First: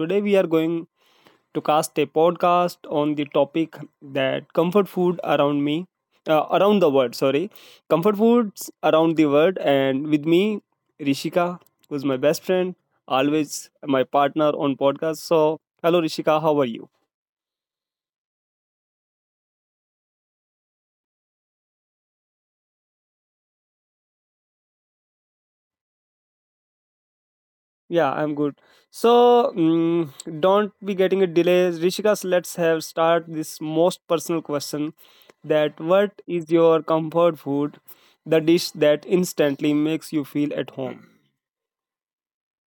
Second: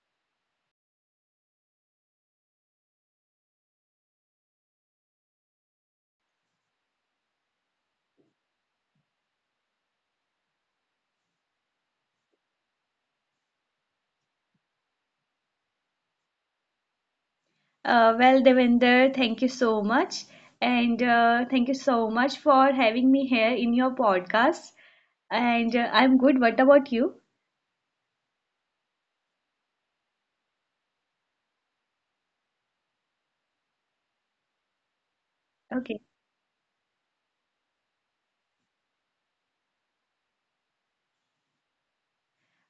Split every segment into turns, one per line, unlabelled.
today we are going to cast a podcast on the topic that comfort food around me, around the world. Sorry, comfort foods around the world, and with me, Rishika, who's my best friend, always my partner on podcast. So, hello Rishika, how are you?
Well, Devinder, thank you so much. And thank you so much for having me here in your podcast. And I'm good. What about you?
Yeah, I'm good. So don't be getting a delay. Rishikas, let's have start this most personal question. That
Okay.
what is your comfort food? The dish that instantly makes you feel at home.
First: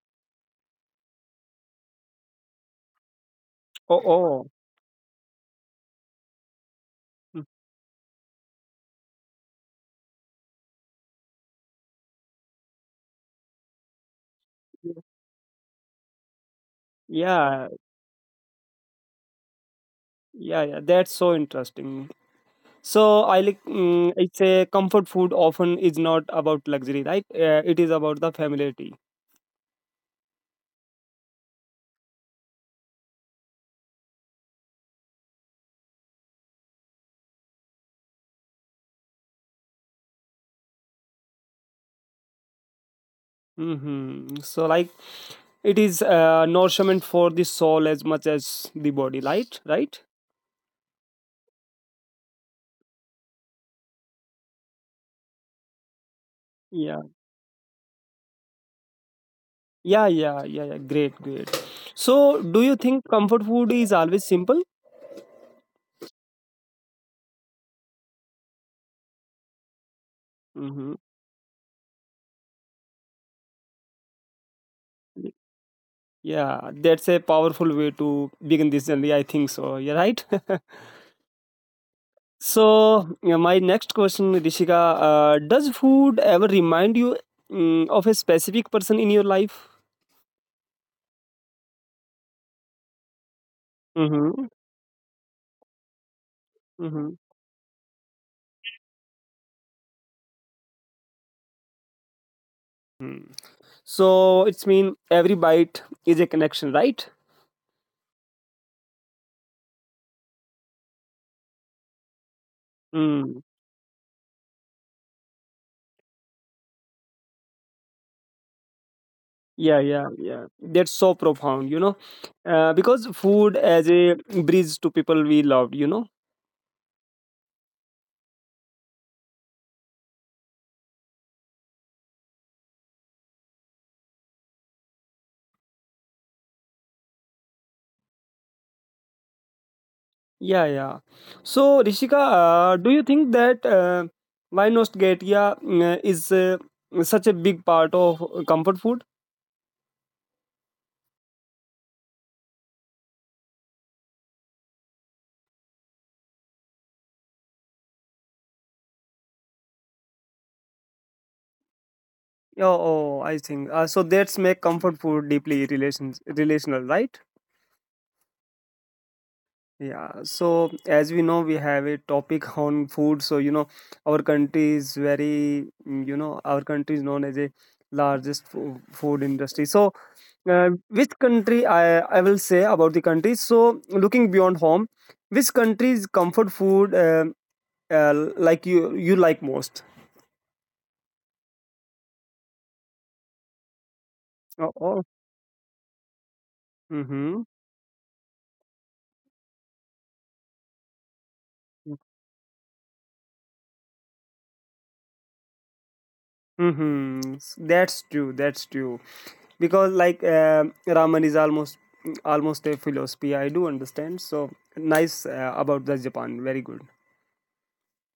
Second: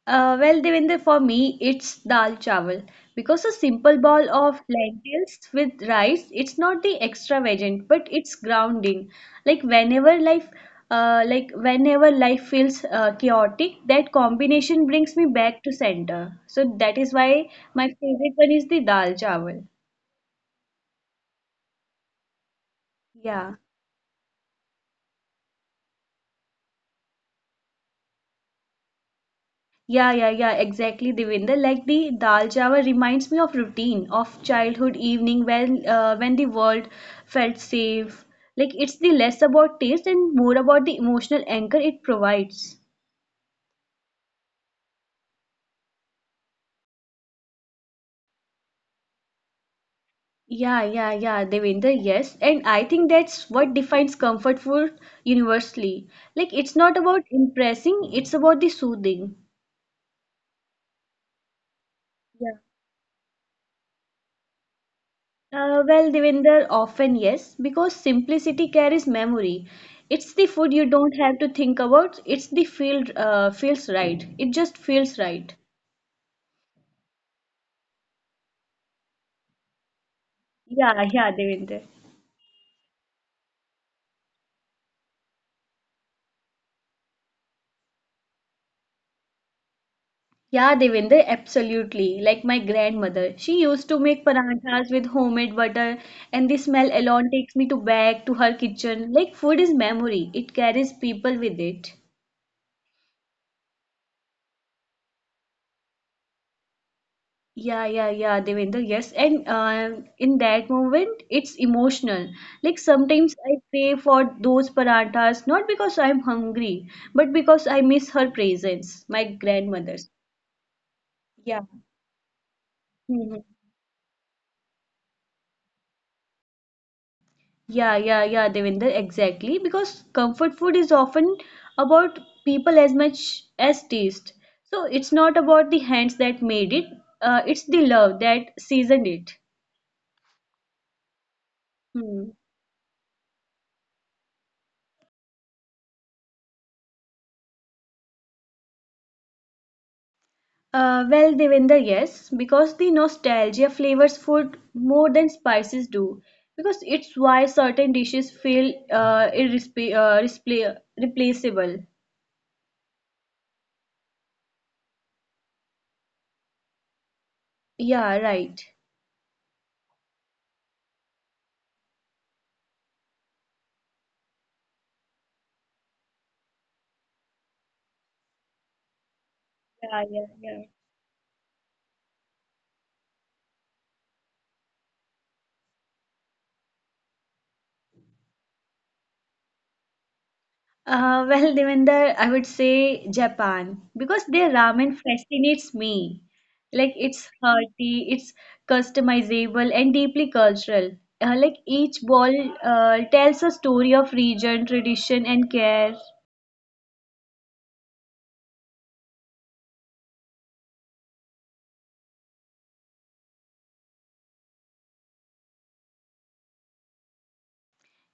Well, Devinder, for me, it's dal chawal because a simple
Oh,
bowl
oh.
of lentils with rice, it's not the
Mm.
extravagant, but it's grounding. Like whenever life, like whenever life feels chaotic, that combination brings me back to center. So that is why my
Yeah,
favorite one is the dal chawal.
yeah, yeah. That's so interesting.
Yeah,
So I like, it's a comfort food. Often is not about luxury, right? It is about the familiarity.
yeah, yeah, yeah, exactly, Devinder. Like the dal chawal reminds me of routine, of childhood evening when the world felt safe. Like it's the less about taste and more about the emotional anchor it provides.
So, like, it is nourishment for the soul as much as the body, right? Right?
Yeah, yeah, yeah, Devinder, yes. And I think that's what defines comfort food universally. Like it's not
Yeah.
about impressing, it's about the soothing.
Yeah, yeah, yeah, yeah. Great, great. So,
Yeah.
do you think comfort food is always simple?
Well, Devinder, often yes, because simplicity carries memory. It's the food you
Mm-hmm.
don't have to think about. It's the feel feels right. It just feels right.
Yeah, that's a powerful way to begin this journey. I think so. You're right.
Yeah, yeah, Devinder.
So, yeah, my next question, Rishika, does food ever remind you, of a specific person in your life?
Yeah, Devinder, absolutely. Like my grandmother, she used to make
Mm-hmm.
paranthas with homemade butter, and the smell
Mm-hmm.
alone takes me to back to her kitchen. Like food is memory. It carries people with it.
So it's mean every bite is a connection, right?
Yeah, yeah, yeah, Devendra, yes. And in that moment, it's emotional. Like sometimes
Mm.
I pray for those paranthas not because I'm hungry, but because I miss her presence, my
Yeah,
grandmother's.
yeah, yeah. That's so
Yeah.
profound, you know,
Hmm.
because food as a bridge to people we loved, you know.
Yeah, yeah, yeah, Devendra, exactly. Because comfort food is often about people as much as taste. So it's not about the hands that made it, it's the love that seasoned it.
Yeah, yeah. So
Hmm.
Rishika, do you think that why nostalgia, is such a big part of comfort food?
Well, Devinder, yes, because the nostalgia flavors food more than spices do. Because it's why certain dishes replaceable.
Oh, oh I think so. That's make comfort food deeply relations relational, right?
Yeah, right.
Yeah, so as we know, we have a topic on food. So, you know, our country is very, you know, our country is known as a largest food industry. So,
Yeah, yeah, yeah.
which country I will say about the country? So, looking beyond home, which country's comfort food like you like most?
Well, Devinder, I would say Japan because their
Oh,
ramen
oh.
fascinates me. Like it's
Mm-hmm.
hearty, it's customizable and deeply cultural. Like each bowl tells a story of region, tradition, and care.
Mm-hmm. That's true. That's true. Because like, ramen is almost a philosophy. I do understand. So nice about the Japan. Very good.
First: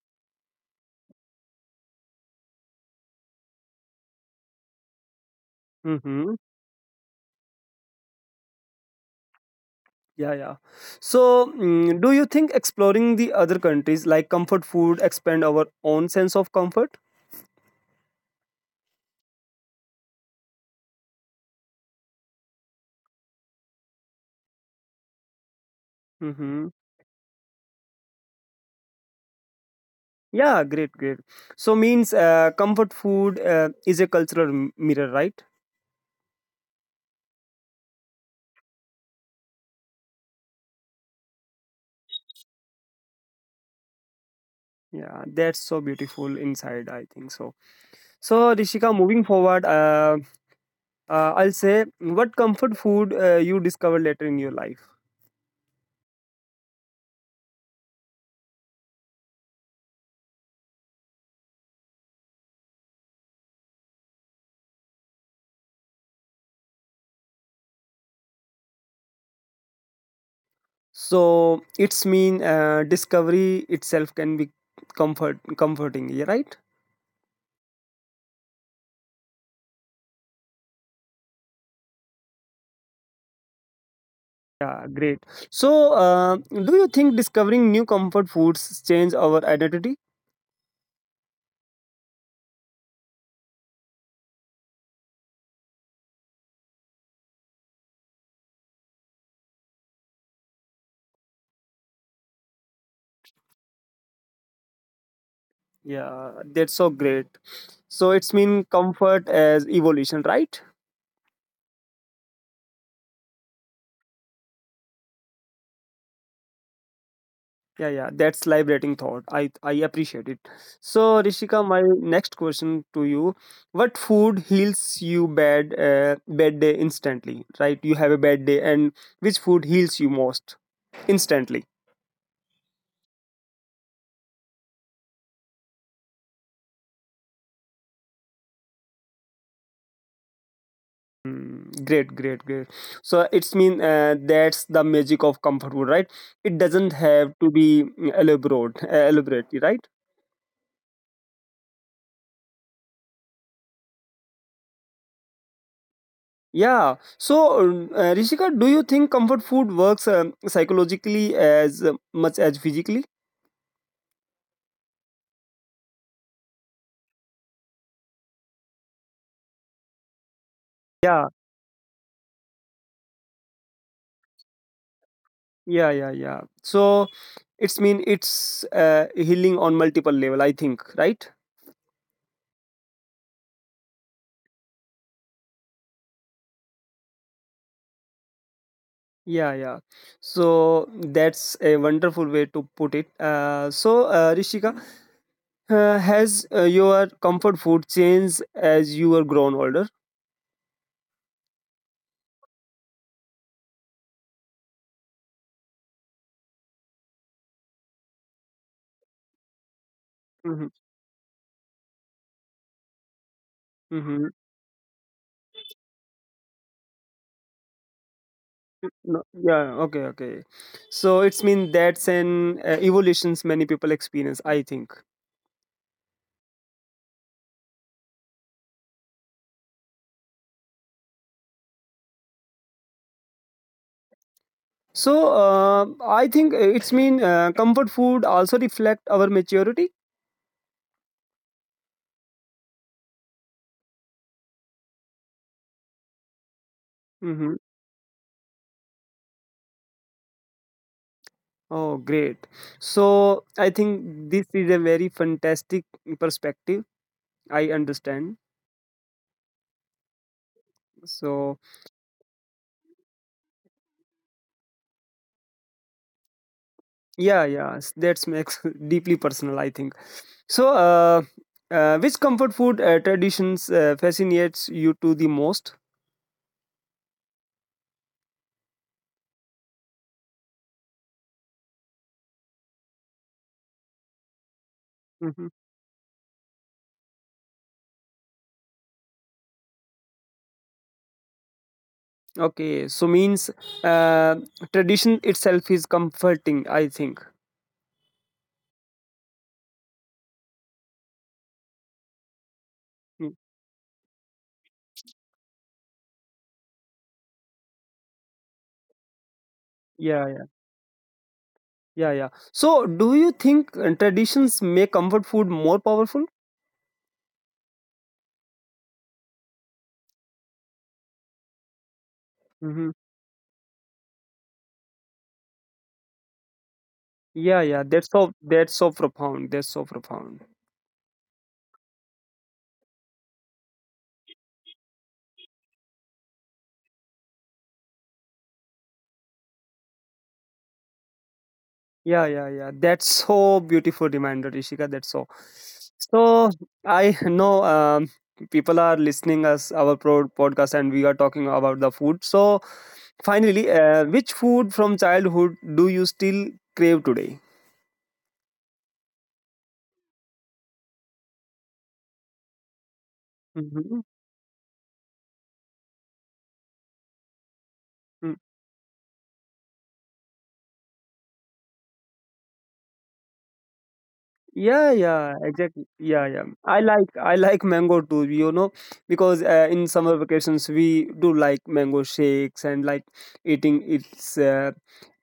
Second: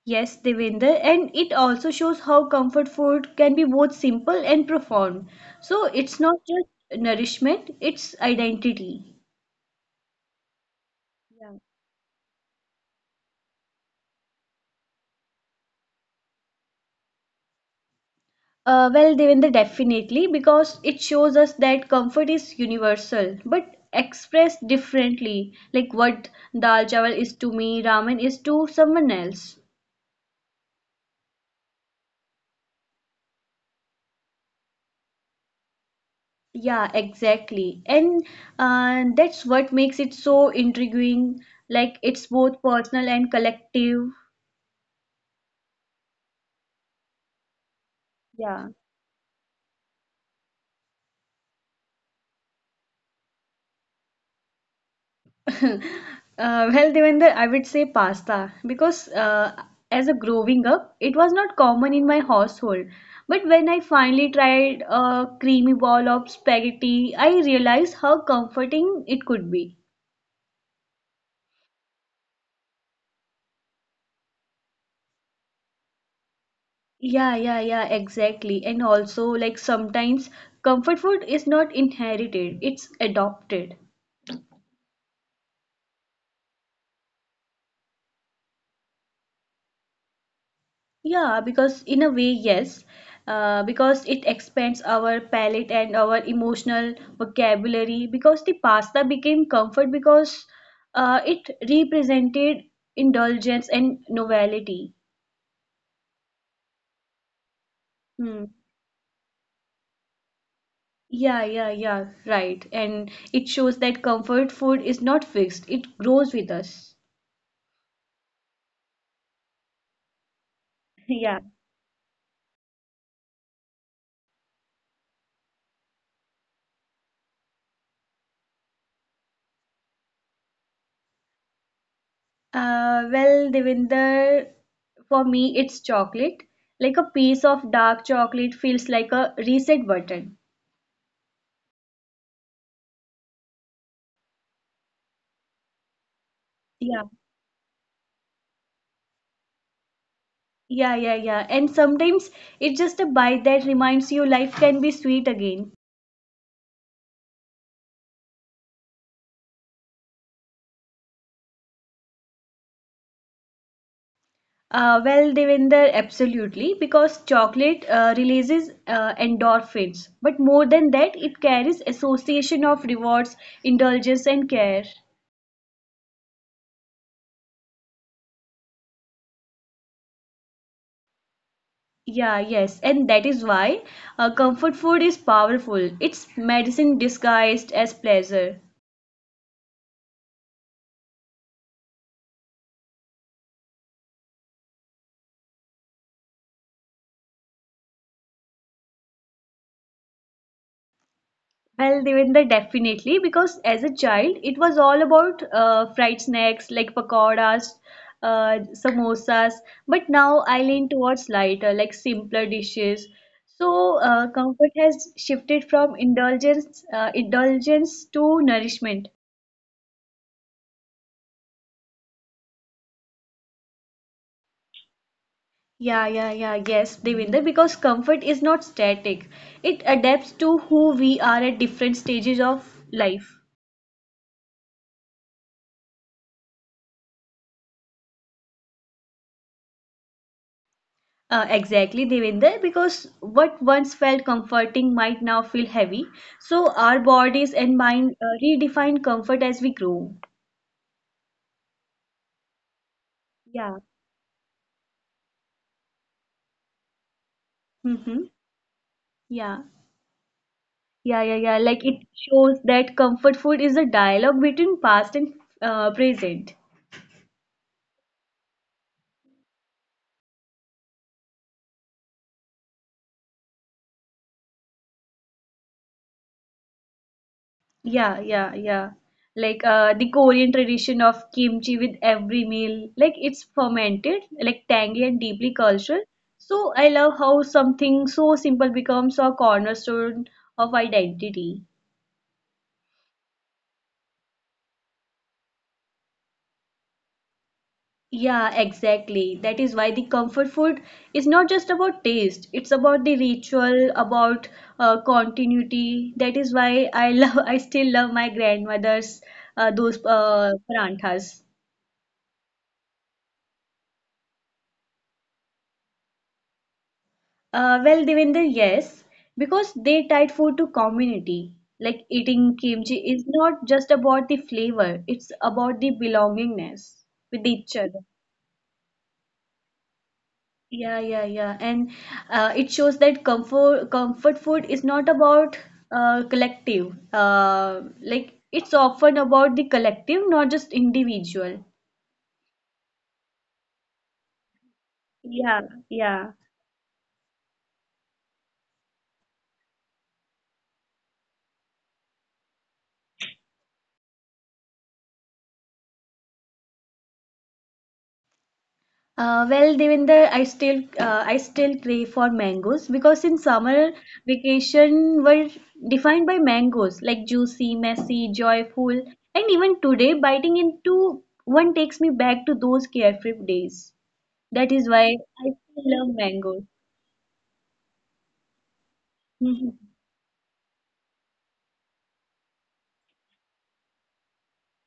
Yes, Devender, and it also shows how comfort food can be both simple and profound. So it's
Mm-hmm.
not just nourishment, it's identity.
Yeah, yeah. So,
Yeah.
do you think exploring the other countries like comfort food expand our own sense of comfort?
Well, Devender, definitely, because it shows us that comfort is universal, but expressed differently, like what
Mm-hmm.
dal chawal is to me, ramen is to someone else.
Yeah, great, great. So means comfort food is a cultural mirror, right?
Yeah, exactly. And that's what makes it so intriguing, like it's both personal and collective.
Yeah, that's so beautiful inside. I think so. So,
Yeah.
Rishika, moving forward, I'll say what comfort food you discover later in your life.
Well, Devender, I would say pasta because as a growing up, it was not common in my household. But when I finally tried a creamy ball of spaghetti, I realized how comforting it could be.
So it's mean discovery itself can be comforting. Yeah, right.
Yeah, yeah, yeah, exactly. And also, like sometimes comfort food is not inherited, it's adopted.
Yeah, great. So do you think discovering new comfort foods change our identity?
Yeah, because in a way, yes, because it expands our palate and our emotional vocabulary. Because the pasta became comfort because it represented indulgence and novelty.
Yeah, that's so great. So it's
Hmm.
mean comfort as evolution, right?
Yeah, yeah, yeah, right. And it shows that comfort food is not fixed, it grows with us.
Yeah, yeah, that's liberating thought. I appreciate it. So,
Yeah.
Rishika, my next question to you: what food heals you bad, bad day instantly? Right, you have a bad day, and which food heals you most instantly?
Well, Devinder, for me, it's chocolate. Like a piece of dark chocolate feels like a reset button.
Mm, great, great, great. So it's mean that's the magic of comfort food, right? It doesn't
Yeah,
have to be, elaborate, elaborate, right?
yeah, yeah, yeah. And sometimes it's just a bite that reminds you life can be sweet again.
Yeah. So, Rishika, do you think comfort food works psychologically as much as physically?
Well, Devinder, absolutely, because chocolate releases endorphins, but more than that, it
Yeah,
carries association of rewards, indulgence, and care.
yeah, yeah, yeah. So it's mean it's healing on multiple level, I think, right?
Yeah, yes, and that is why comfort food is powerful. It's medicine disguised as pleasure.
Yeah, yeah. So that's a wonderful way to put it. So Rishika, has your comfort food changed as you are grown older?
Well, Devendra, definitely, because as a child, it was all about fried snacks like pakoras, samosas. But now I
Mm-hmm.
lean towards lighter, like simpler dishes. So
Mm-hmm.
comfort has shifted from indulgence to nourishment.
No, yeah. Okay. Okay. So it's mean that's an evolutions many people experience, I think.
Yeah, yeah, yeah, yes, Devinder, because comfort is not static. It adapts to who we are at different stages of life.
So I think it's mean comfort food also reflect our maturity.
Exactly, Devinder, because what once felt comforting might now feel heavy. So our bodies and
Mm-hmm.
mind uh, redefine comfort as we grow.
Oh, great.
Yeah.
So I think this is a very fantastic perspective. I
Mm-hmm.
understand.
Yeah. Yeah, yeah, yeah. Like it
So
shows that comfort food is a dialogue between past and present.
yeah, yeah, that's makes deeply personal, I think. So which comfort food traditions fascinates you to the most?
Yeah, yeah, yeah. Like the Korean tradition of kimchi with every meal, like it's fermented, like tangy and deeply
hmm
cultural. So I love how something so simple becomes a cornerstone of identity.
Okay, so means uh, tradition itself is comforting, I think.
Yeah, exactly. That is why the comfort food is not just about taste, it's about the
Mm.
ritual, about continuity. That is why I love, I still love my grandmother's those
Yeah, yeah,
paranthas.
yeah, yeah. So do you think traditions make comfort food more powerful?
Well, Devinder, yes, because they tied food to community. Like eating kimchi
Mm-hmm.
is not just about the flavor, it's about the belongingness with
Yeah,
each
yeah,
other.
that's so profound. That's so profound.
Yeah, yeah, yeah. And it shows that comfort food is not about collective. Like it's often about the collective, not just individual.
Yeah, yeah, yeah. That's so beautiful reminder, Ishika. That's so.
Yeah, yeah.
So I know, people are listening us our podcast, and we are talking about the food. So finally, which food from childhood do you still crave today?
Well, Devinder, I still crave for mangoes because in summer
Mm-hmm.
vacation were defined by mangoes like juicy, messy, joyful, and even today biting into one takes me back to those carefree days. That
Yeah,
is why
yeah,
I
exactly.
still love
Yeah, yeah. I
mangoes.
like I like mango too, you know, because in
Mhm.
summer vacations we do like mango shakes and like eating its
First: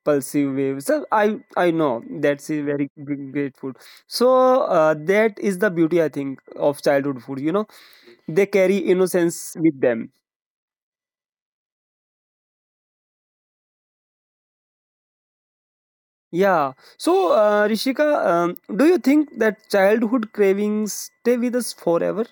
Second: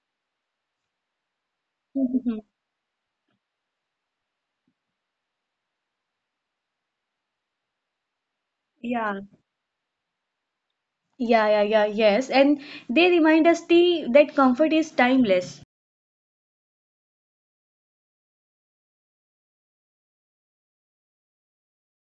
pulsive waves. So I know
Mhm.
that's a very big, great food. So that is the beauty I think of childhood food. You know, they carry
Yeah.
innocence with them.
Yeah, yeah, yeah, yes. And they remind us the that comfort is timeless.
Yeah. So Rishika, do you think that childhood cravings stay with us forever?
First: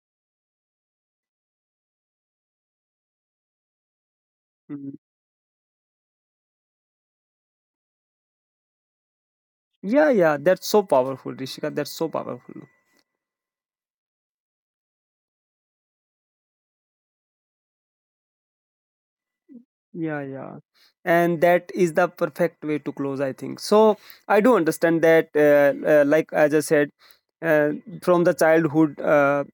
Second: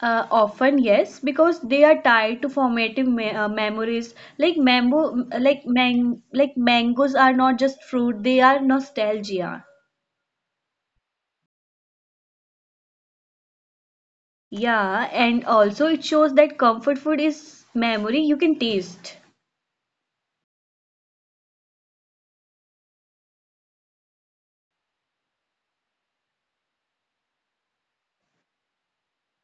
Often yes, because they are tied to formative me memories. Like
Hmm.
mango, like man, like mangoes are not just fruit; they are nostalgia.
Yeah, yeah, that's so powerful, Rishika. That's so powerful.
Yeah, and also it shows that comfort food is memory you can taste.
Yeah, yeah. And that is the perfect way to close, I think. So I do understand that, like as I said, uh, from the childhood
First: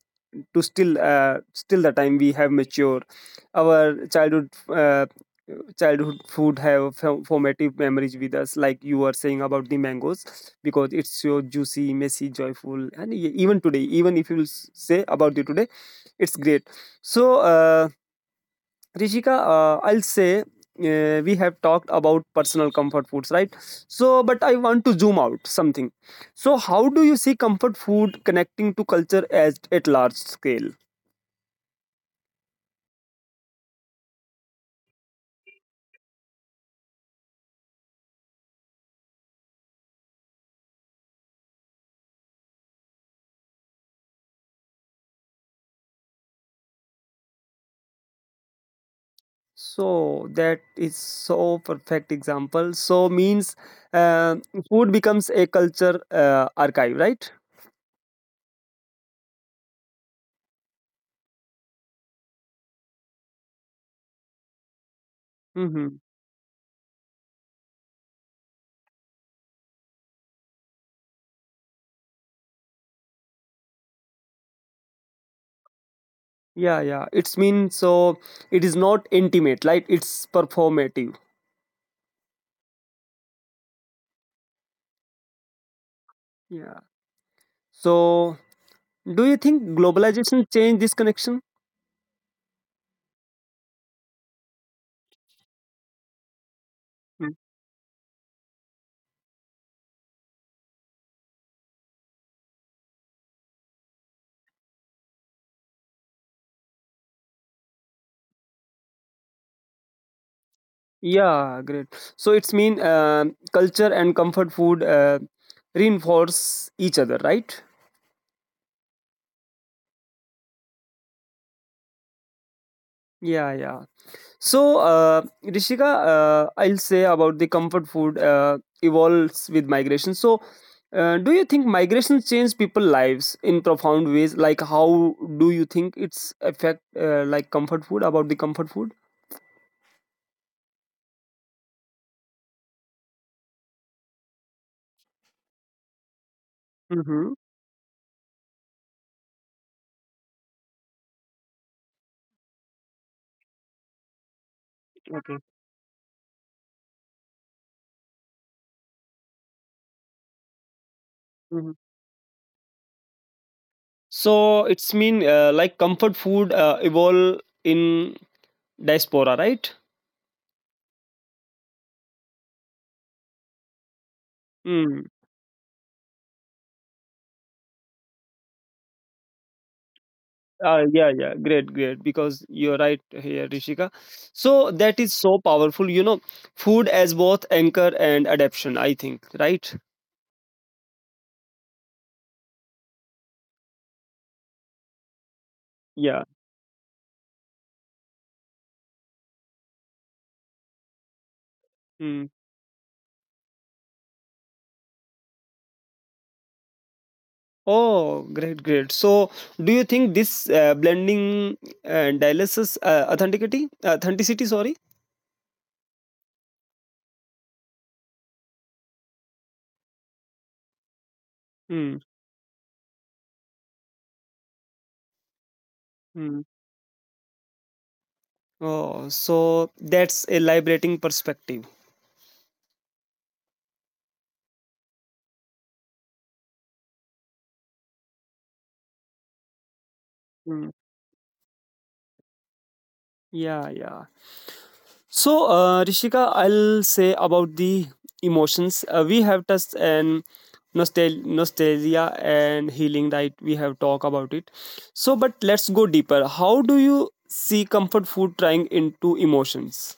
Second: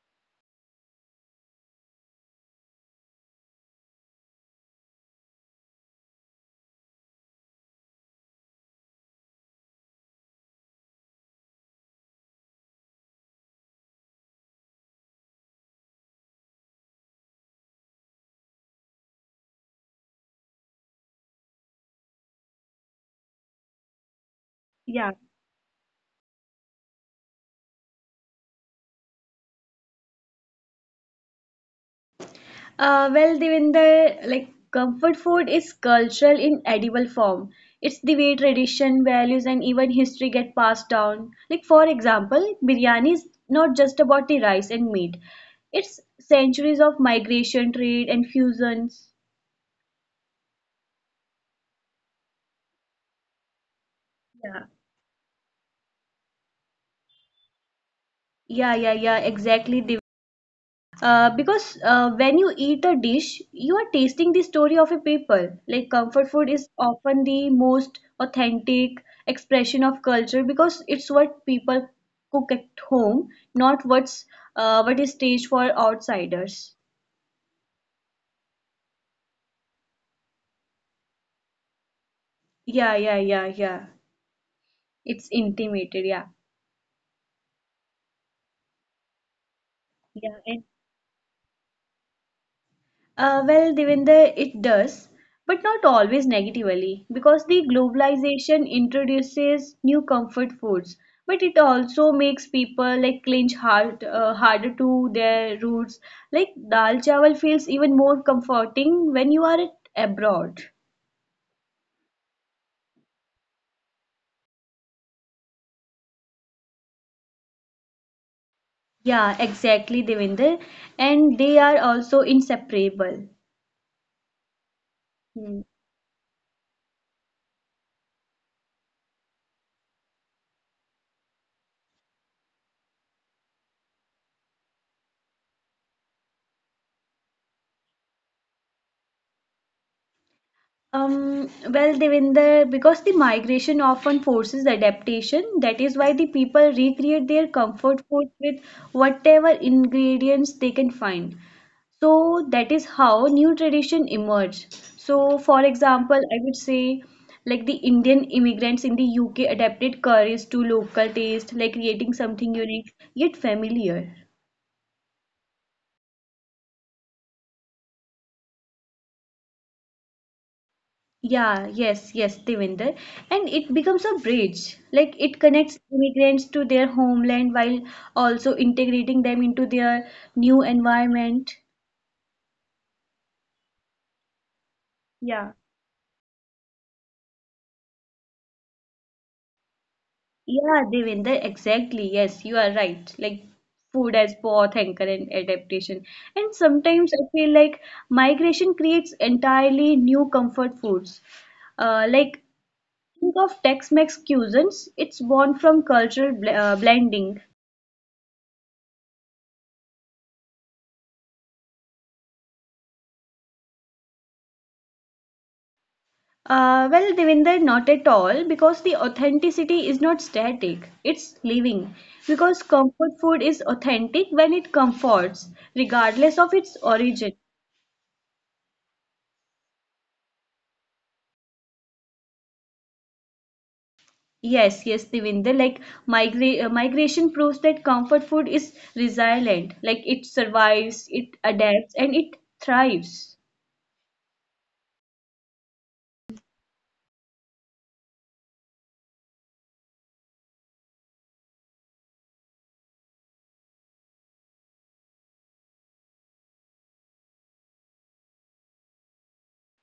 to still, still the time we have matured, our childhood, childhood food have formative memories with us, like you were saying about the mangoes, because it's so juicy, messy, joyful, and even today, even if you say about it today, it's great. So. Rishika, I'll say we have talked about personal comfort foods, right? So, but I want to zoom out
Yeah.
something. So, how do you see comfort food connecting to culture as at large scale?
Well, Devinder, like comfort food is cultural in edible form. It's the way tradition, values, and even history get passed down. Like, for example, biryani is not just about the rice and meat, it's centuries of migration, trade, and fusions.
So that is so perfect example. So means uh,
Yeah,
food becomes a culture archive, right?
yeah, yeah, yeah, exactly, because when you eat a dish, you are tasting the story of a people. Like
Mm-hmm.
comfort food is often the most authentic expression of culture because it's what people cook at home, not what is staged for outsiders.
Yeah, yeah. It's mean so it is not intimate, like it's performative.
Yeah, yeah, yeah, yeah. It's intimated. Yeah,
Yeah. So do you think
yeah, and
globalization changed this connection?
Well, Devinder, it does, but not always negatively, because the
Hmm.
globalization introduces new comfort foods, but it also makes people like harder to their roots. Like dal chawal feels even more comforting when you are abroad.
Yeah, great. So it's mean, culture and comfort food reinforce each other, right?
Yeah, exactly, Devinder, and they are also
Yeah,
inseparable.
yeah. So
Hmm.
Rishika, I'll say about the comfort food evolves with migration. So do you think migration change people lives in profound ways? Like how do you think it's affect like comfort food about the comfort food?
Well, Devinder, because the migration often forces adaptation, that is why the people
Mm-hmm.
recreate their comfort food with whatever ingredients they can find. So that is how new tradition emerge.
Okay.
So, for example, I would say like the Indian immigrants in the UK adapted curries to local
hmm
taste, like creating something unique yet
So
familiar.
it's mean like comfort food evolve in diaspora, right?
Yeah, yes, yes, Devinder. And it becomes a
Mm.
bridge. Like it connects immigrants to their homeland while also integrating them into their new
Yeah, yeah, great,
environment.
great. Because you're right here, Rishika. So that is so
Yeah.
powerful. You know, food as both anchor and adaptation. I think, right?
Yeah, Devinder, exactly. Yes, you are right. Like food as both anchor and adaptation.
Yeah.
And sometimes I feel like migration creates entirely new comfort foods.
Mm.
Like think of Tex-Mex cuisines, it's born from cultural bl blending.
Oh, great, great. So, do you think this blending dialysis authenticity, authenticity? Sorry.
Well, Devinder, not at all, because the authenticity is not static, it's living.
Mm.
Because comfort food is authentic when it comforts,
Mm.
regardless of its origin.
Oh, so that's a liberating perspective.
Yes, yes, Devinder, like migration proves that comfort food is resilient, like it
Mm.
survives, it adapts, and it thrives.
Yeah, yeah. So, Rishika, I'll say about the emotions. We have touched and nostalgia and healing, right? We have talked about it. So, but let's go deeper. How do you see comfort food trying into emotions?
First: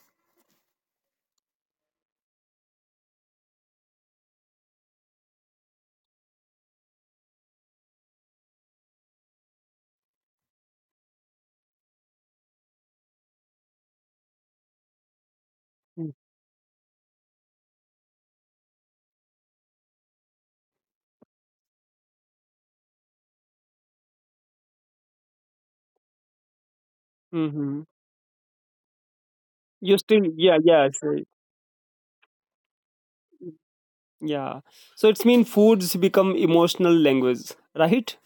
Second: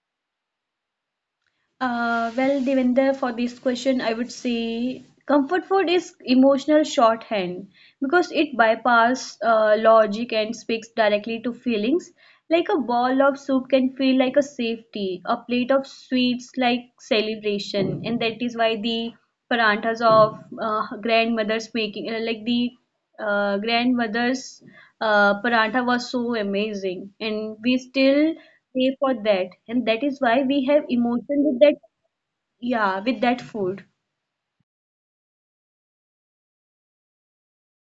Well, Devendra, for this question, I would say comfort food is emotional shorthand because it bypasses logic and speaks directly to feelings. Like a bowl of soup can feel like a safety, a plate of sweets like celebration, and that is why the paranthas of grandmothers making, like the grandmother's paratha was so amazing
Mm-hmm.
and we still pay for
You
that
still,
and that
yeah,
is
yeah,
why we
so,
have emotion with that yeah with that food
yeah. So it's mean foods become emotional language, right?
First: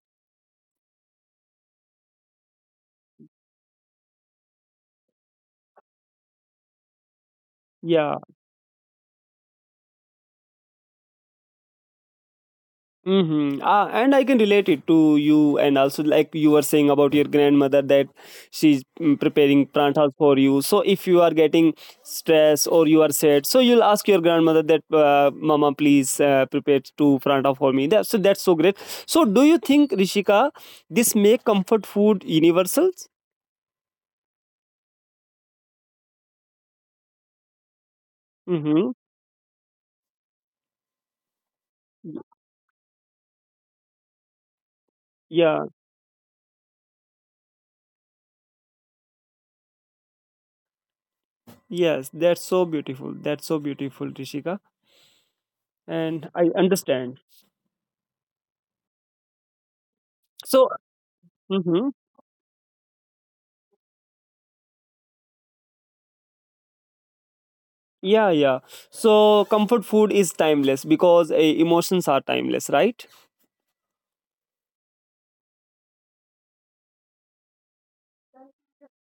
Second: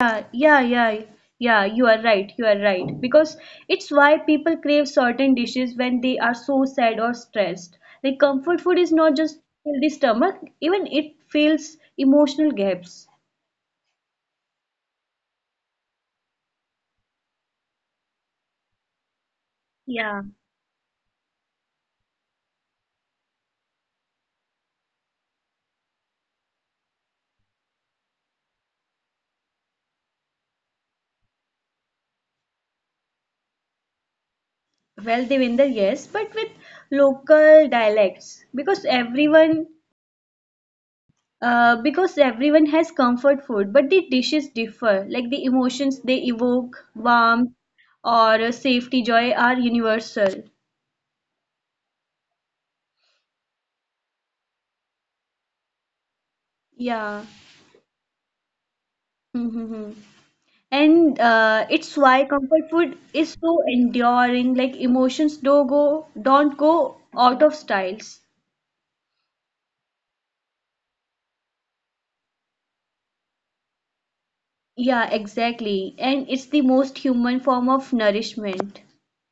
Yeah yeah you are right because it's why people crave certain dishes when they are so sad or stressed like
Yeah.
comfort food is not just fill the stomach even it fills emotional gaps
Mm-hmm. And I can relate it to you, and also like you were saying about your grandmother that she's, preparing
yeah,
pranthas for you. So if you are getting stress or you are sad, so you'll ask your grandmother that, "Mama, please prepare two prantha for me." That, so that's so great. So do you think Rishika, this make comfort food universal?
well, Devinder, yes, but with local dialects
Mm-hmm.
because everyone has comfort food, but the dishes differ. Like the
Yeah.
emotions they evoke, warmth or safety, joy are universal.
Yes. That's so beautiful. That's so beautiful, Rishika, and I
Yeah.
understand.
Mm-hmm.
So.
And it's
Mhm.
why comfort food is so enduring. Like emotions don't go out of styles.
Yeah, yeah. So comfort food is timeless because emotions are timeless, right?
Yeah, exactly. And it's the most human form of nourishment.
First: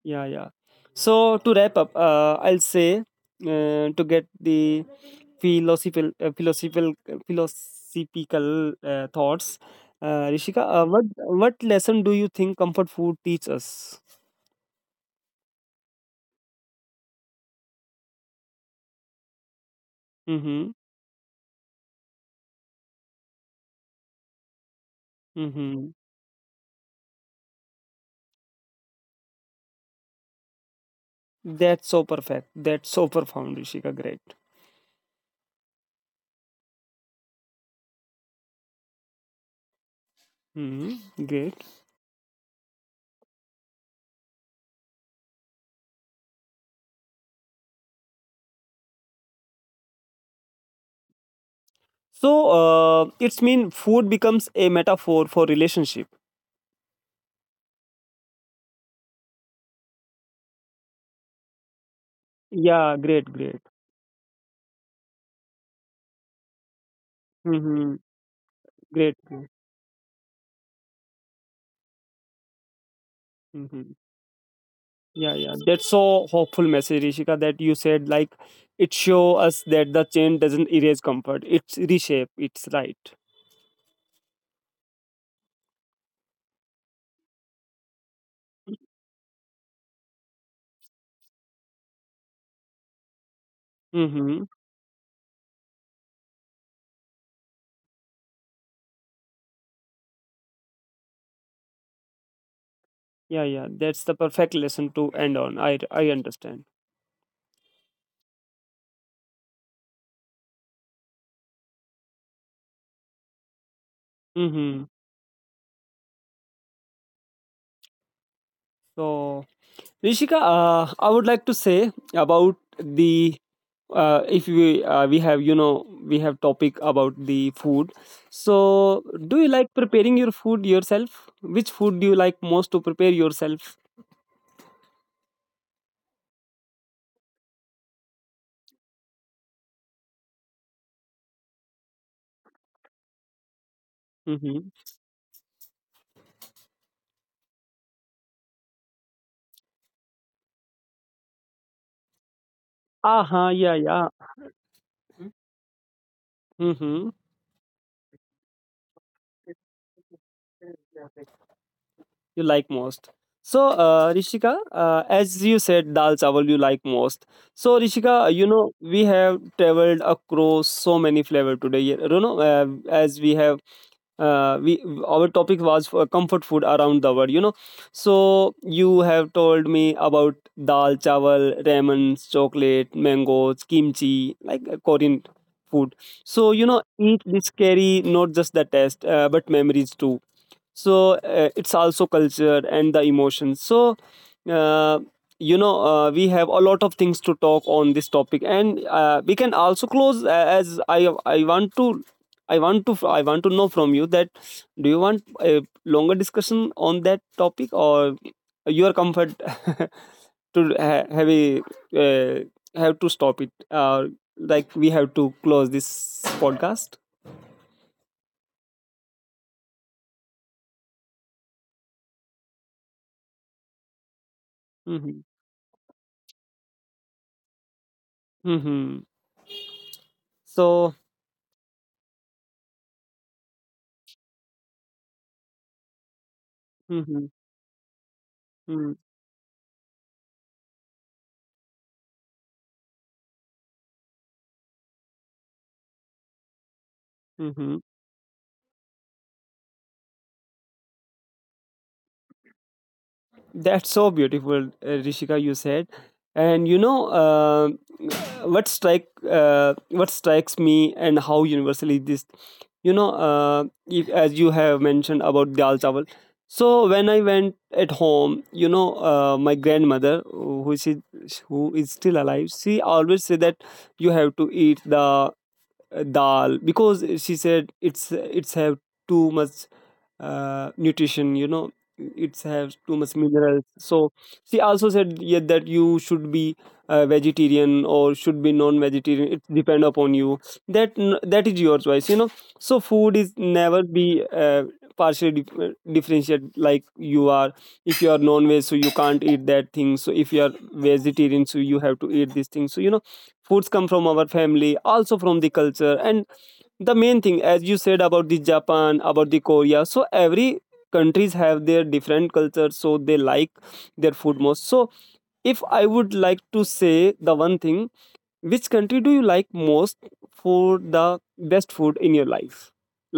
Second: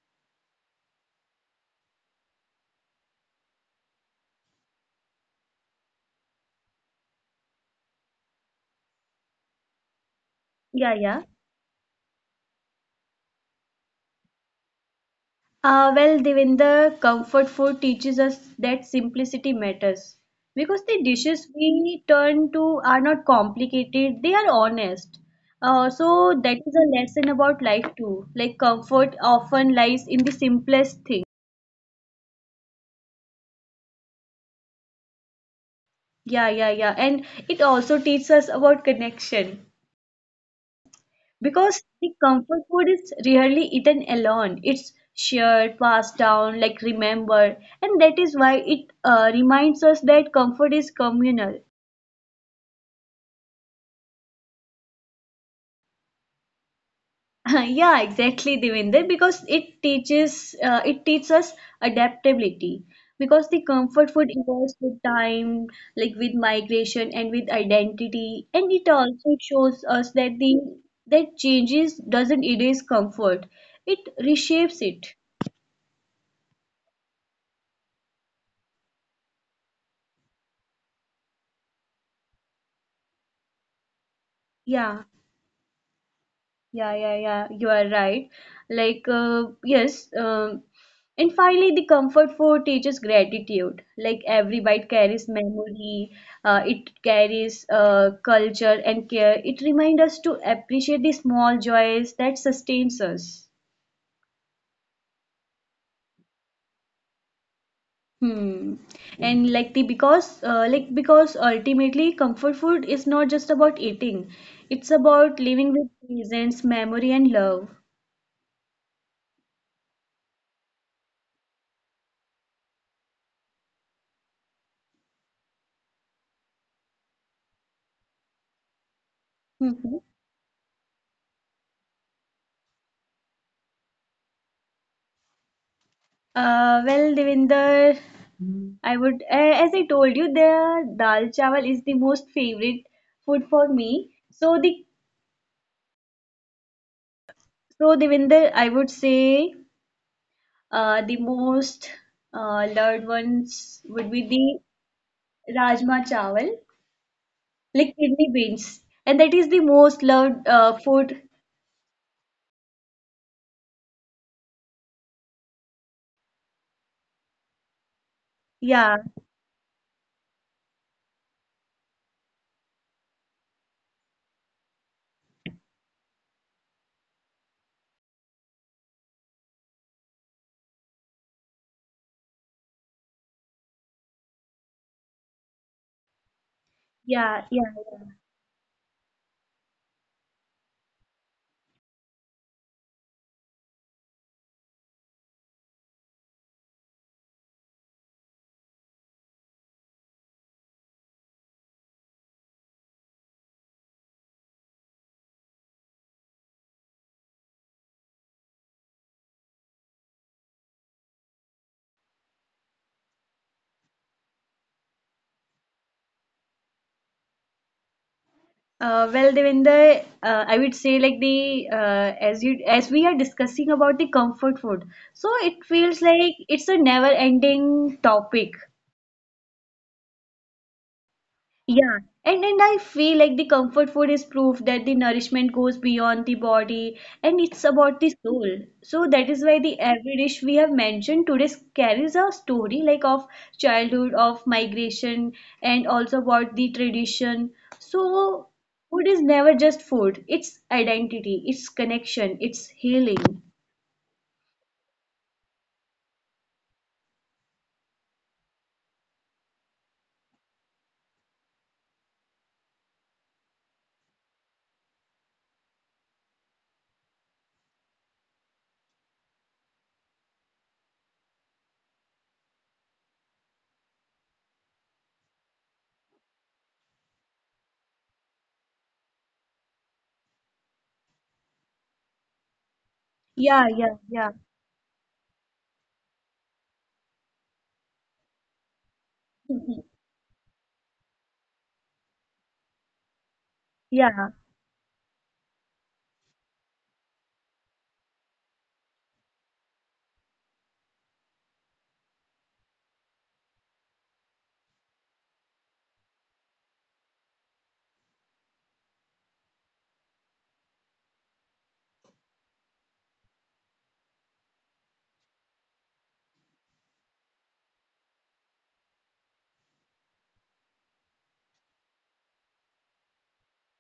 Yeah, yeah. So to wrap up, I'll say to get the philosophical, philosophical thoughts. Rishika,
Yeah, yeah.
what lesson do you think comfort food teach us?
Well, Devinder, comfort food teaches us that simplicity matters
Mm-hmm.
because the dishes we turn to are not complicated, they are honest.
Mm-hmm.
So, that is a lesson about life too. Like, comfort often lies in the simplest thing.
That's so perfect. That's so profound, Rishika. Great.
Yeah, yeah, yeah. And it also teaches us about connection
Mm-hmm. Great.
because the comfort food is rarely eaten alone. It's shared, passed down, like remembered. And that is why it reminds us that comfort is communal.
So it's mean food becomes a metaphor for relationship.
yeah, exactly, Devinder, because it teaches us adaptability.
Yeah, great,
Because
great.
the comfort food evolves with time, like with migration and with
hmm
identity, and it
Great.
also shows us that the that changes doesn't erase comfort; it
hmm
reshapes it.
Yeah, yeah. That's so hopeful message, Rishika, that you said like it show us that the change doesn't erase comfort. It's reshape. It's right.
Yeah. Yeah, yeah, yeah, you are right. Like, uh, yes, um, and finally, the comfort food teaches gratitude. Like, every
Mm-hmm.
bite carries memory, it carries culture and care. It reminds us to appreciate the small joys that sustains us.
Yeah, yeah. That's the perfect lesson to end on. I understand.
Hmm. And like the because like because ultimately comfort food is not just about eating. It's
Mm-hmm.
about living with presence, memory, and love.
So Rishika, I would like to say about the, if we we have, you know, we have topic about the food. So, do you
Hmm.
like preparing your food yourself? Which food do you like most to prepare yourself?
Well, Devinder, I would, as I told you, the dal chawal is the most favorite food for me. So the
Mm-hmm.
so Devinder, I would say the most loved
Ah,
ones
huh,
would
yeah,
be
yeah.
the rajma chawal,
Mm-hmm.
like kidney beans, and that is the most loved food.
You like most. So, Rishika, as you said, dal chawal you like most. So, Rishika,
Yeah,
you know we have traveled across so many flavor today. You know, as we have we our topic was for comfort food around the world, you know, so you have told me about dal chawal, ramen, chocolate, mangoes, kimchi, like korean food. So you know
yeah, yeah.
each dish carry not just the taste, but memories too. So it's also culture and the emotions. So uh, you know, we have a lot of things to talk on this topic and we can also close, as I want to I want to know from you that, do you want a longer discussion on that topic or your comfort have a uh, have to stop it, like we have to close this podcast.
Well, Devinder, I would say like the as you as we are discussing about the comfort food, so it
hmm
feels like it's a never-ending topic.
hmm so.
Yeah, and I feel like the comfort food is proof that the nourishment goes beyond the body and it's
hmm
about the soul. So that is why the every dish we have mentioned today carries a story like of childhood, of migration, and also about the tradition.
hmm
So food is never just food. It's identity, it's connection, it's healing.
That's so beautiful, Rishika. You said, and you know, what strike uh, what strikes me, and how universally this, you know, if, as you have mentioned about dal chawal. So when I went at home, you know, my grandmother, who is who is still alive, she always say that you have to eat the dal because she said it's have too much nutrition, you know, it's have too
Yeah,
much
yeah,
minerals.
yeah.
So she also said, yeah, that you should be vegetarian or should be non-vegetarian, it depend upon you. That is your choice, you know. So food is
Yeah,
never be partially differentiated. Like you are, if you are non-veg so you can't eat that thing, so if you are vegetarian so you have to eat this thing. So you know, foods come from our family, also from the culture. And the main thing, as you said about the japan, about the korea, so every countries have their different cultures so they like their food most. So if I would like to say the one thing, which country do you like most for the best food in your life,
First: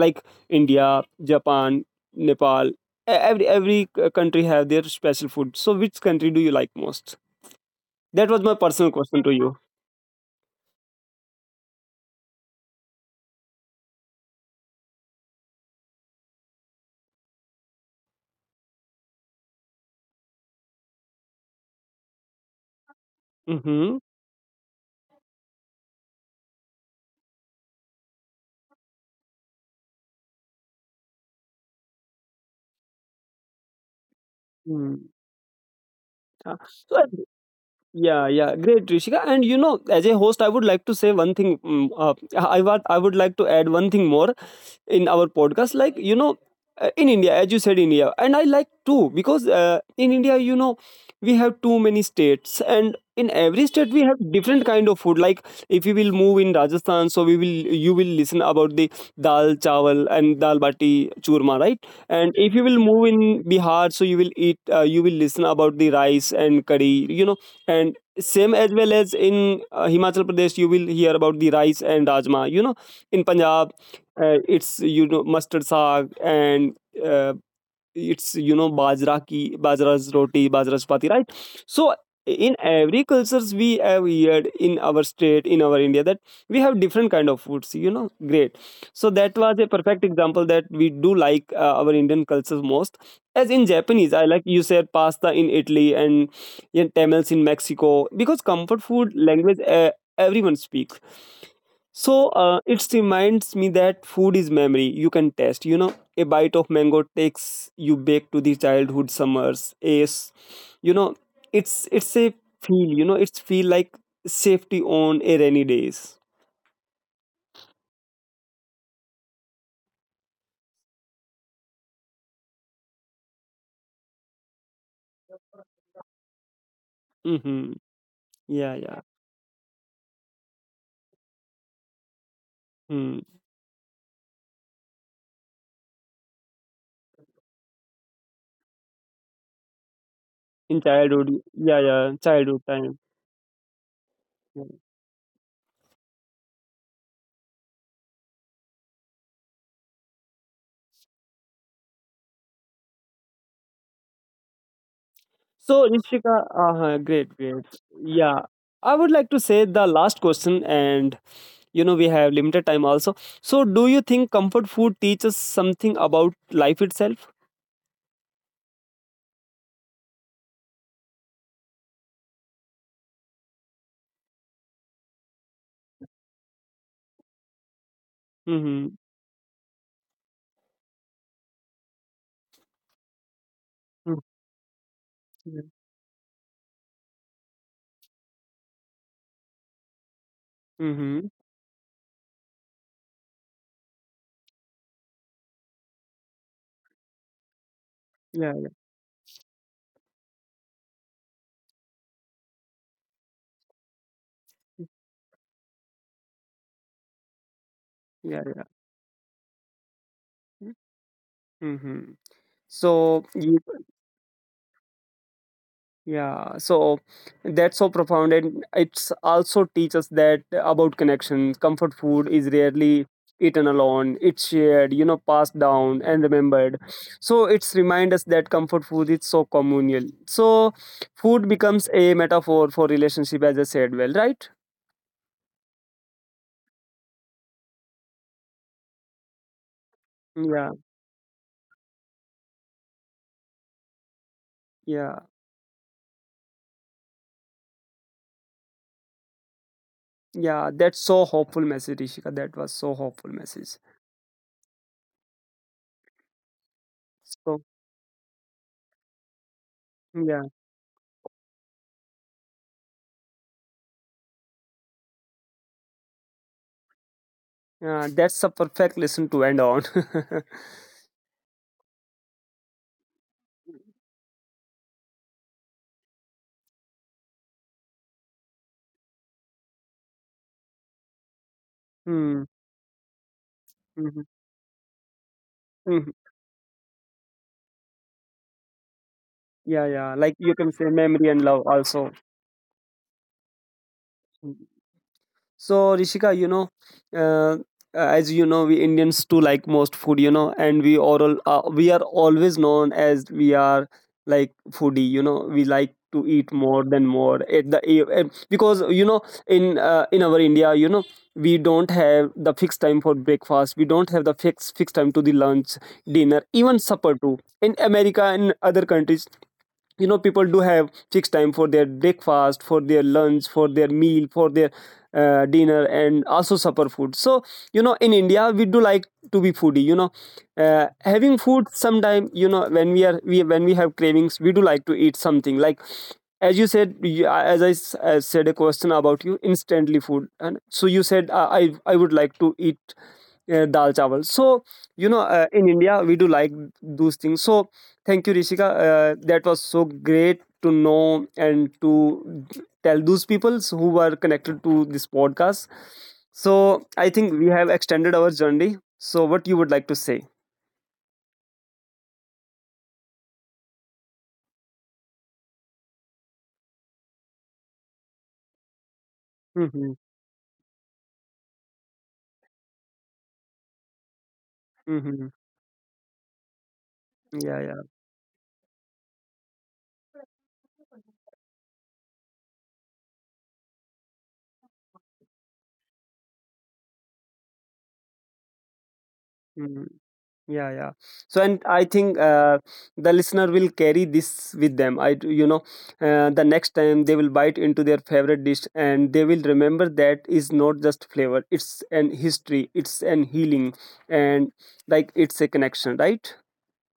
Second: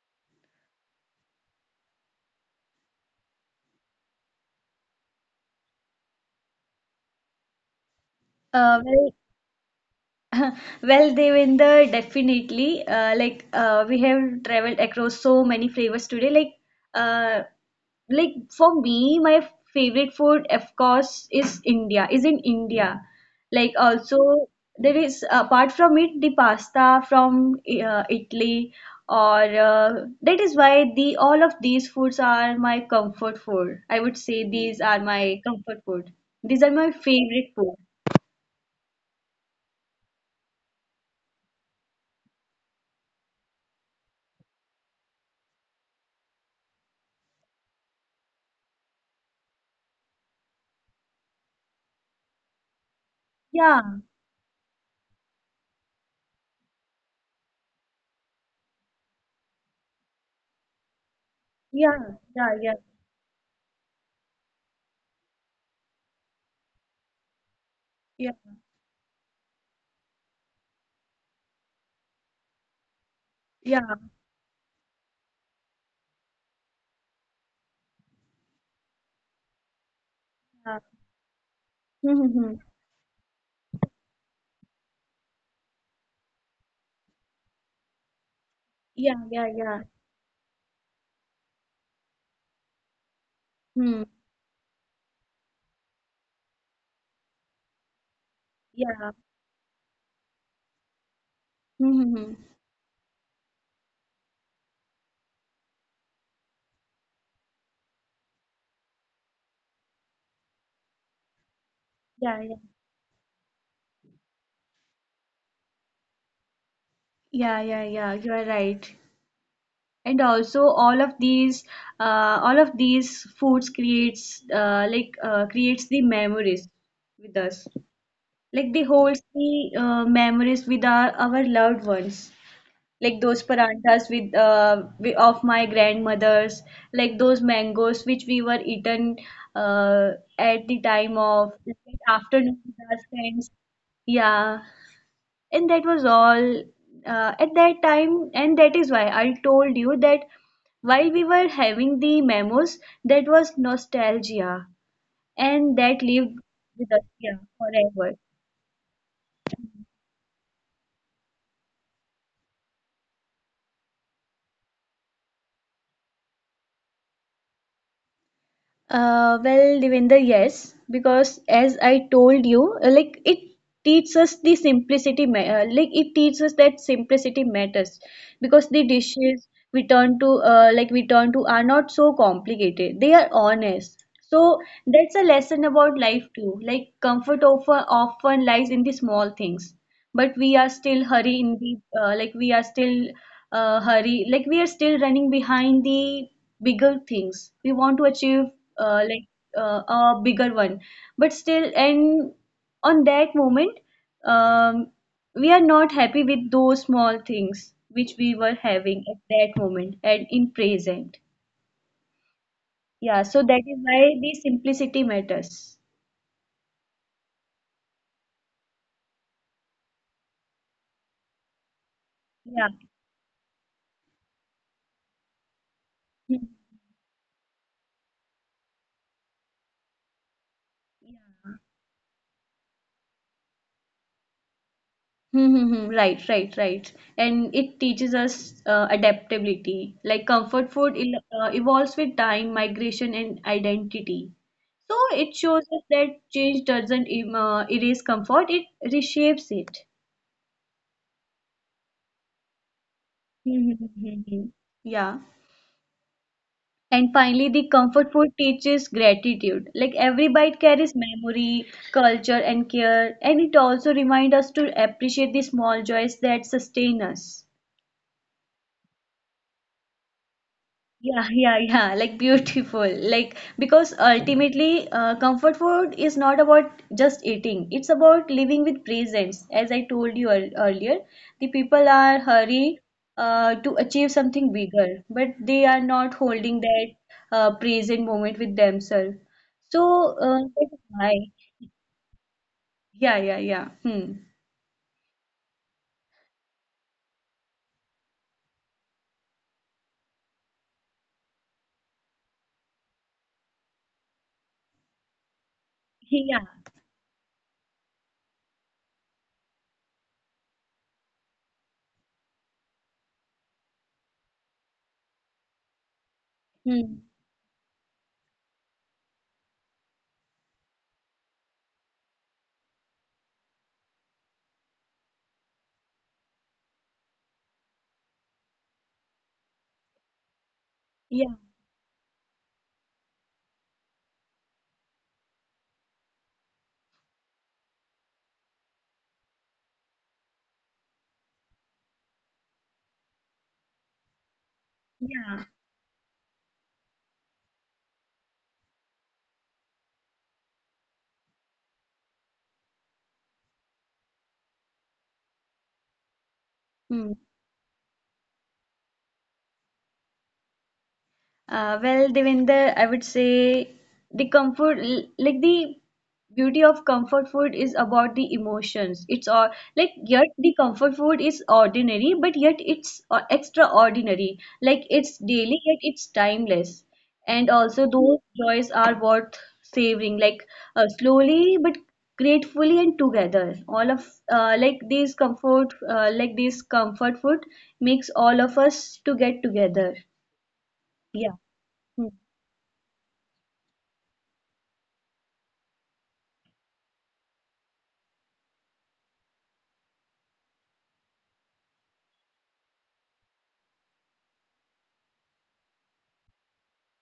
like india, japan, nepal, every country have their special food. So which country do you like most? That was my
uh,
personal
very
question to you.
Well, Devender, definitely. We have traveled across so many flavors today. Uh, like, for me, my favorite food, of course, is India. Is in India. Like
Mm-hmm.
also there is apart from it, the pasta from Italy, or that is why the all of these foods are my comfort food. I would say these are my comfort food. These
Uh,
are my
so I-
favorite food.
yeah, yeah, great, Rishika. And you know, as a host, I would like to say one thing. I would like to add one thing more in our podcast, like you know, in india, as you said, india, and I like too, because in india, you know, we have too many states, and in every state
Yeah,
we have different kind of food. Like if you will move in rajasthan, so we will you will listen about the dal chawal and dal bati churma, right?
yeah,
And
yeah,
if you
yeah.
will move in bihar, so you will eat, you will listen about the rice and curry, you know. And
Yeah,
same as well as in himachal pradesh, you will hear about the rice and rajma, you know. In punjab,
yeah,
it's, you know, mustard saag, and uh, it's, you know, bajra ki, bajra's roti,
yeah,
bajra's chapati, right? So
mm-hmm.
in every cultures we have heard, in our state, in our india, that we have different kind of foods, you know. Great.
Yeah,
So that
yeah,
was a
yeah,
perfect example, that we do like our indian cultures most. As in
hmm.
japanese, I like, you said pasta in italy, and in tamils, in mexico, because comfort
Yeah,
food language, everyone speak. So
mm-hmm.
it reminds me that food is memory you can taste. You know, a bite of mango takes you back to the childhood summers. Is You know, it's a
Yeah, yeah.
feel. You know, it's feel like safety on a rainy days.
Yeah, yeah, yeah, you're right. And also all of these foods creates creates the memories with us.
Mm-hmm.
Like
Yeah,
they
yeah.
holds the memories with our loved ones. Like
Mm.
those paranthas with of my grandmother's, like those mangoes which we were eaten uh, at the
In
time
childhood,
of,
yeah,
like,
yeah,
afternoon
childhood
with our
time.
friends. Yeah,
Yeah.
and that was all at that time, and that is why I told you that while we were having the memos, that was nostalgia, and
So
that lived
Nishika,
with us, yeah,
great, great.
forever.
Yeah, I would like to say the last question, and you know we have limited time also. So do you think comfort food teaches something about life itself?
Well, Devender, yes, because as I told you, like it teaches us the simplicity, like it teaches us that simplicity matters because the
Mm-hmm.
dishes we turn to, like we turn to, are not so complicated. They are honest. So that's a lesson
Mm-hmm.
about life too. Like comfort often lies in the small things, but we are still
Mm-hmm.
hurry in the, we are still hurry, like we are still running behind the bigger things we want to achieve,
Yeah,
uh, like a bigger one, but still, and on that moment, um, we are not happy with those small things which we were
yeah, yeah,
having at that moment and in
yeah.
present.
Mm-hmm.
Yeah,
so
so that
you-
is why the simplicity matters.
yeah, so that's so profound, and it's also teaches that about connection. Comfort food is
Yeah.
rarely eaten alone, it's shared, you know, passed down and
Hmm.
remembered. So it's remind us that comfort food is so communal. So food becomes a metaphor for relationship, as I said, well, right?
Hmm, hmm, hmm. Right, right, right. And it teaches us adaptability. Like comfort
Yeah,
food il evolves with time, migration, and identity. So
yeah,
it shows us that change doesn't erase comfort, it reshapes it.
yeah. That's so hopeful message, Rishika. That was so hopeful
Hmm, hmm,
message.
hmm, hmm, hmm. Yeah. And finally, the
So
comfort food teaches gratitude. Like every
yeah,
bite carries memory, culture, and care, and it also reminds us to appreciate the small joys that sustain us.
yeah. That's a perfect lesson to end on.
Yeah, yeah, yeah, like beautiful. Like, because ultimately, comfort food is not about just eating, it's about living with presence. As I told you earlier, the people are
hmm
hurry to achieve
hmm
something bigger, but they are not
hmm
holding that present moment with themselves.
Yeah,
So,
yeah. Like you can
that's
say
why.
memory and love also.
Yeah, yeah, yeah. Hmm.
Hmm. So Rishika, you know, uh, as you know, we Indians too like most food, you know, and we are always known as we are like foodie, you know, we like to
Yeah.
eat more than more at the because you know, in our India, you know, we don't have the fixed time for breakfast, we don't have the fixed time to the lunch, dinner, even
Hmm.
supper too. In America and other countries, you know, people do have fixed time for their breakfast, for their lunch, for their meal, for their dinner, and also supper food. So you know, in india we do like to be foodie, you know,
Yeah,
having food sometime, you know, when we have cravings we do like to eat something. Like as you said, as said a question about you instantly food, and so you said, I would like to eat dal chawal. So you know,
yeah.
in india we do like those things. So thank you, Rishika. That was so great to know, and to tell those people who are connected to this podcast. So
Hmm.
I think we have extended our journey. So what you would like to say?
Well, Devinder, I would say the comfort, like the beauty of comfort food is about the emotions. It's all like
hmm
yet the comfort food is ordinary, but yet it's extraordinary. Like it's
hmm
daily, yet it's timeless. And
Yeah, yeah.
also, those joys are worth savoring, like slowly but gratefully and together. All of like these comfort, like this comfort food makes all of us to get
Mhm.
together.
Yeah, yeah.
Yeah.
So and I
Hmm.
think, the listener will carry this with them. You know, the next time they will bite into their favorite dish, and they will remember that is not just flavor, it's an history, it's an healing, and like it's a connection, right?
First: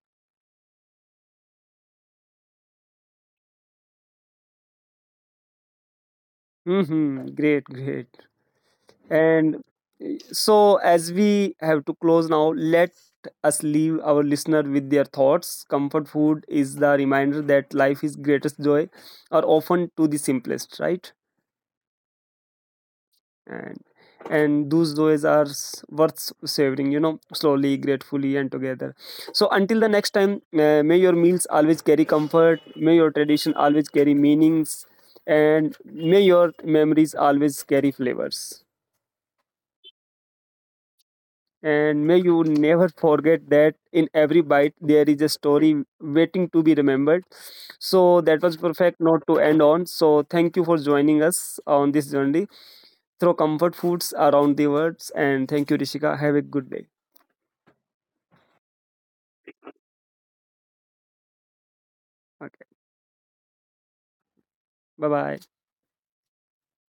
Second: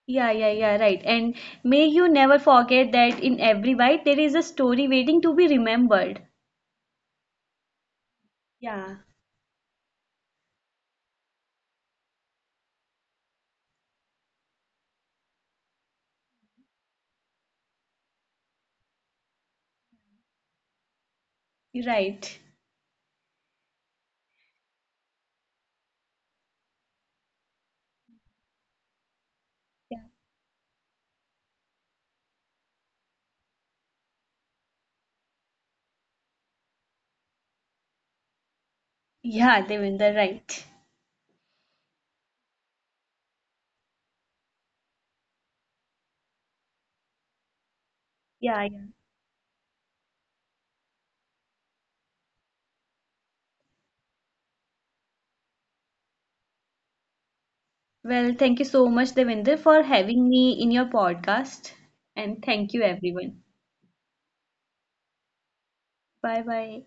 Yeah, yeah, yeah, right. And may you never forget that in every bite there is a story waiting to be remembered.
Mm-hmm. Great, great.
Yeah,
And so as we have to close now, let us leave our listener with their thoughts. Comfort food is the reminder that life is greatest joy are often to the simplest, right?
you're right.
and and those joys are worth savoring, you know, slowly, gratefully, and together. So until the
Yeah,
next time, may your meals always carry comfort, may your tradition always carry meanings, and may your memories always carry flavors,
yeah, Devinder, right.
and may you never forget that in every bite there is a story waiting to be remembered. So that was
Yeah, yeah.
perfect note to end on. So thank you for joining us on this journey through comfort foods around the world. And thank you, Rishika. Have a good day.
Well, thank you so much, Devinder, for having me in your podcast. And
Okay.
thank you, everyone.
Bye bye.
Bye bye.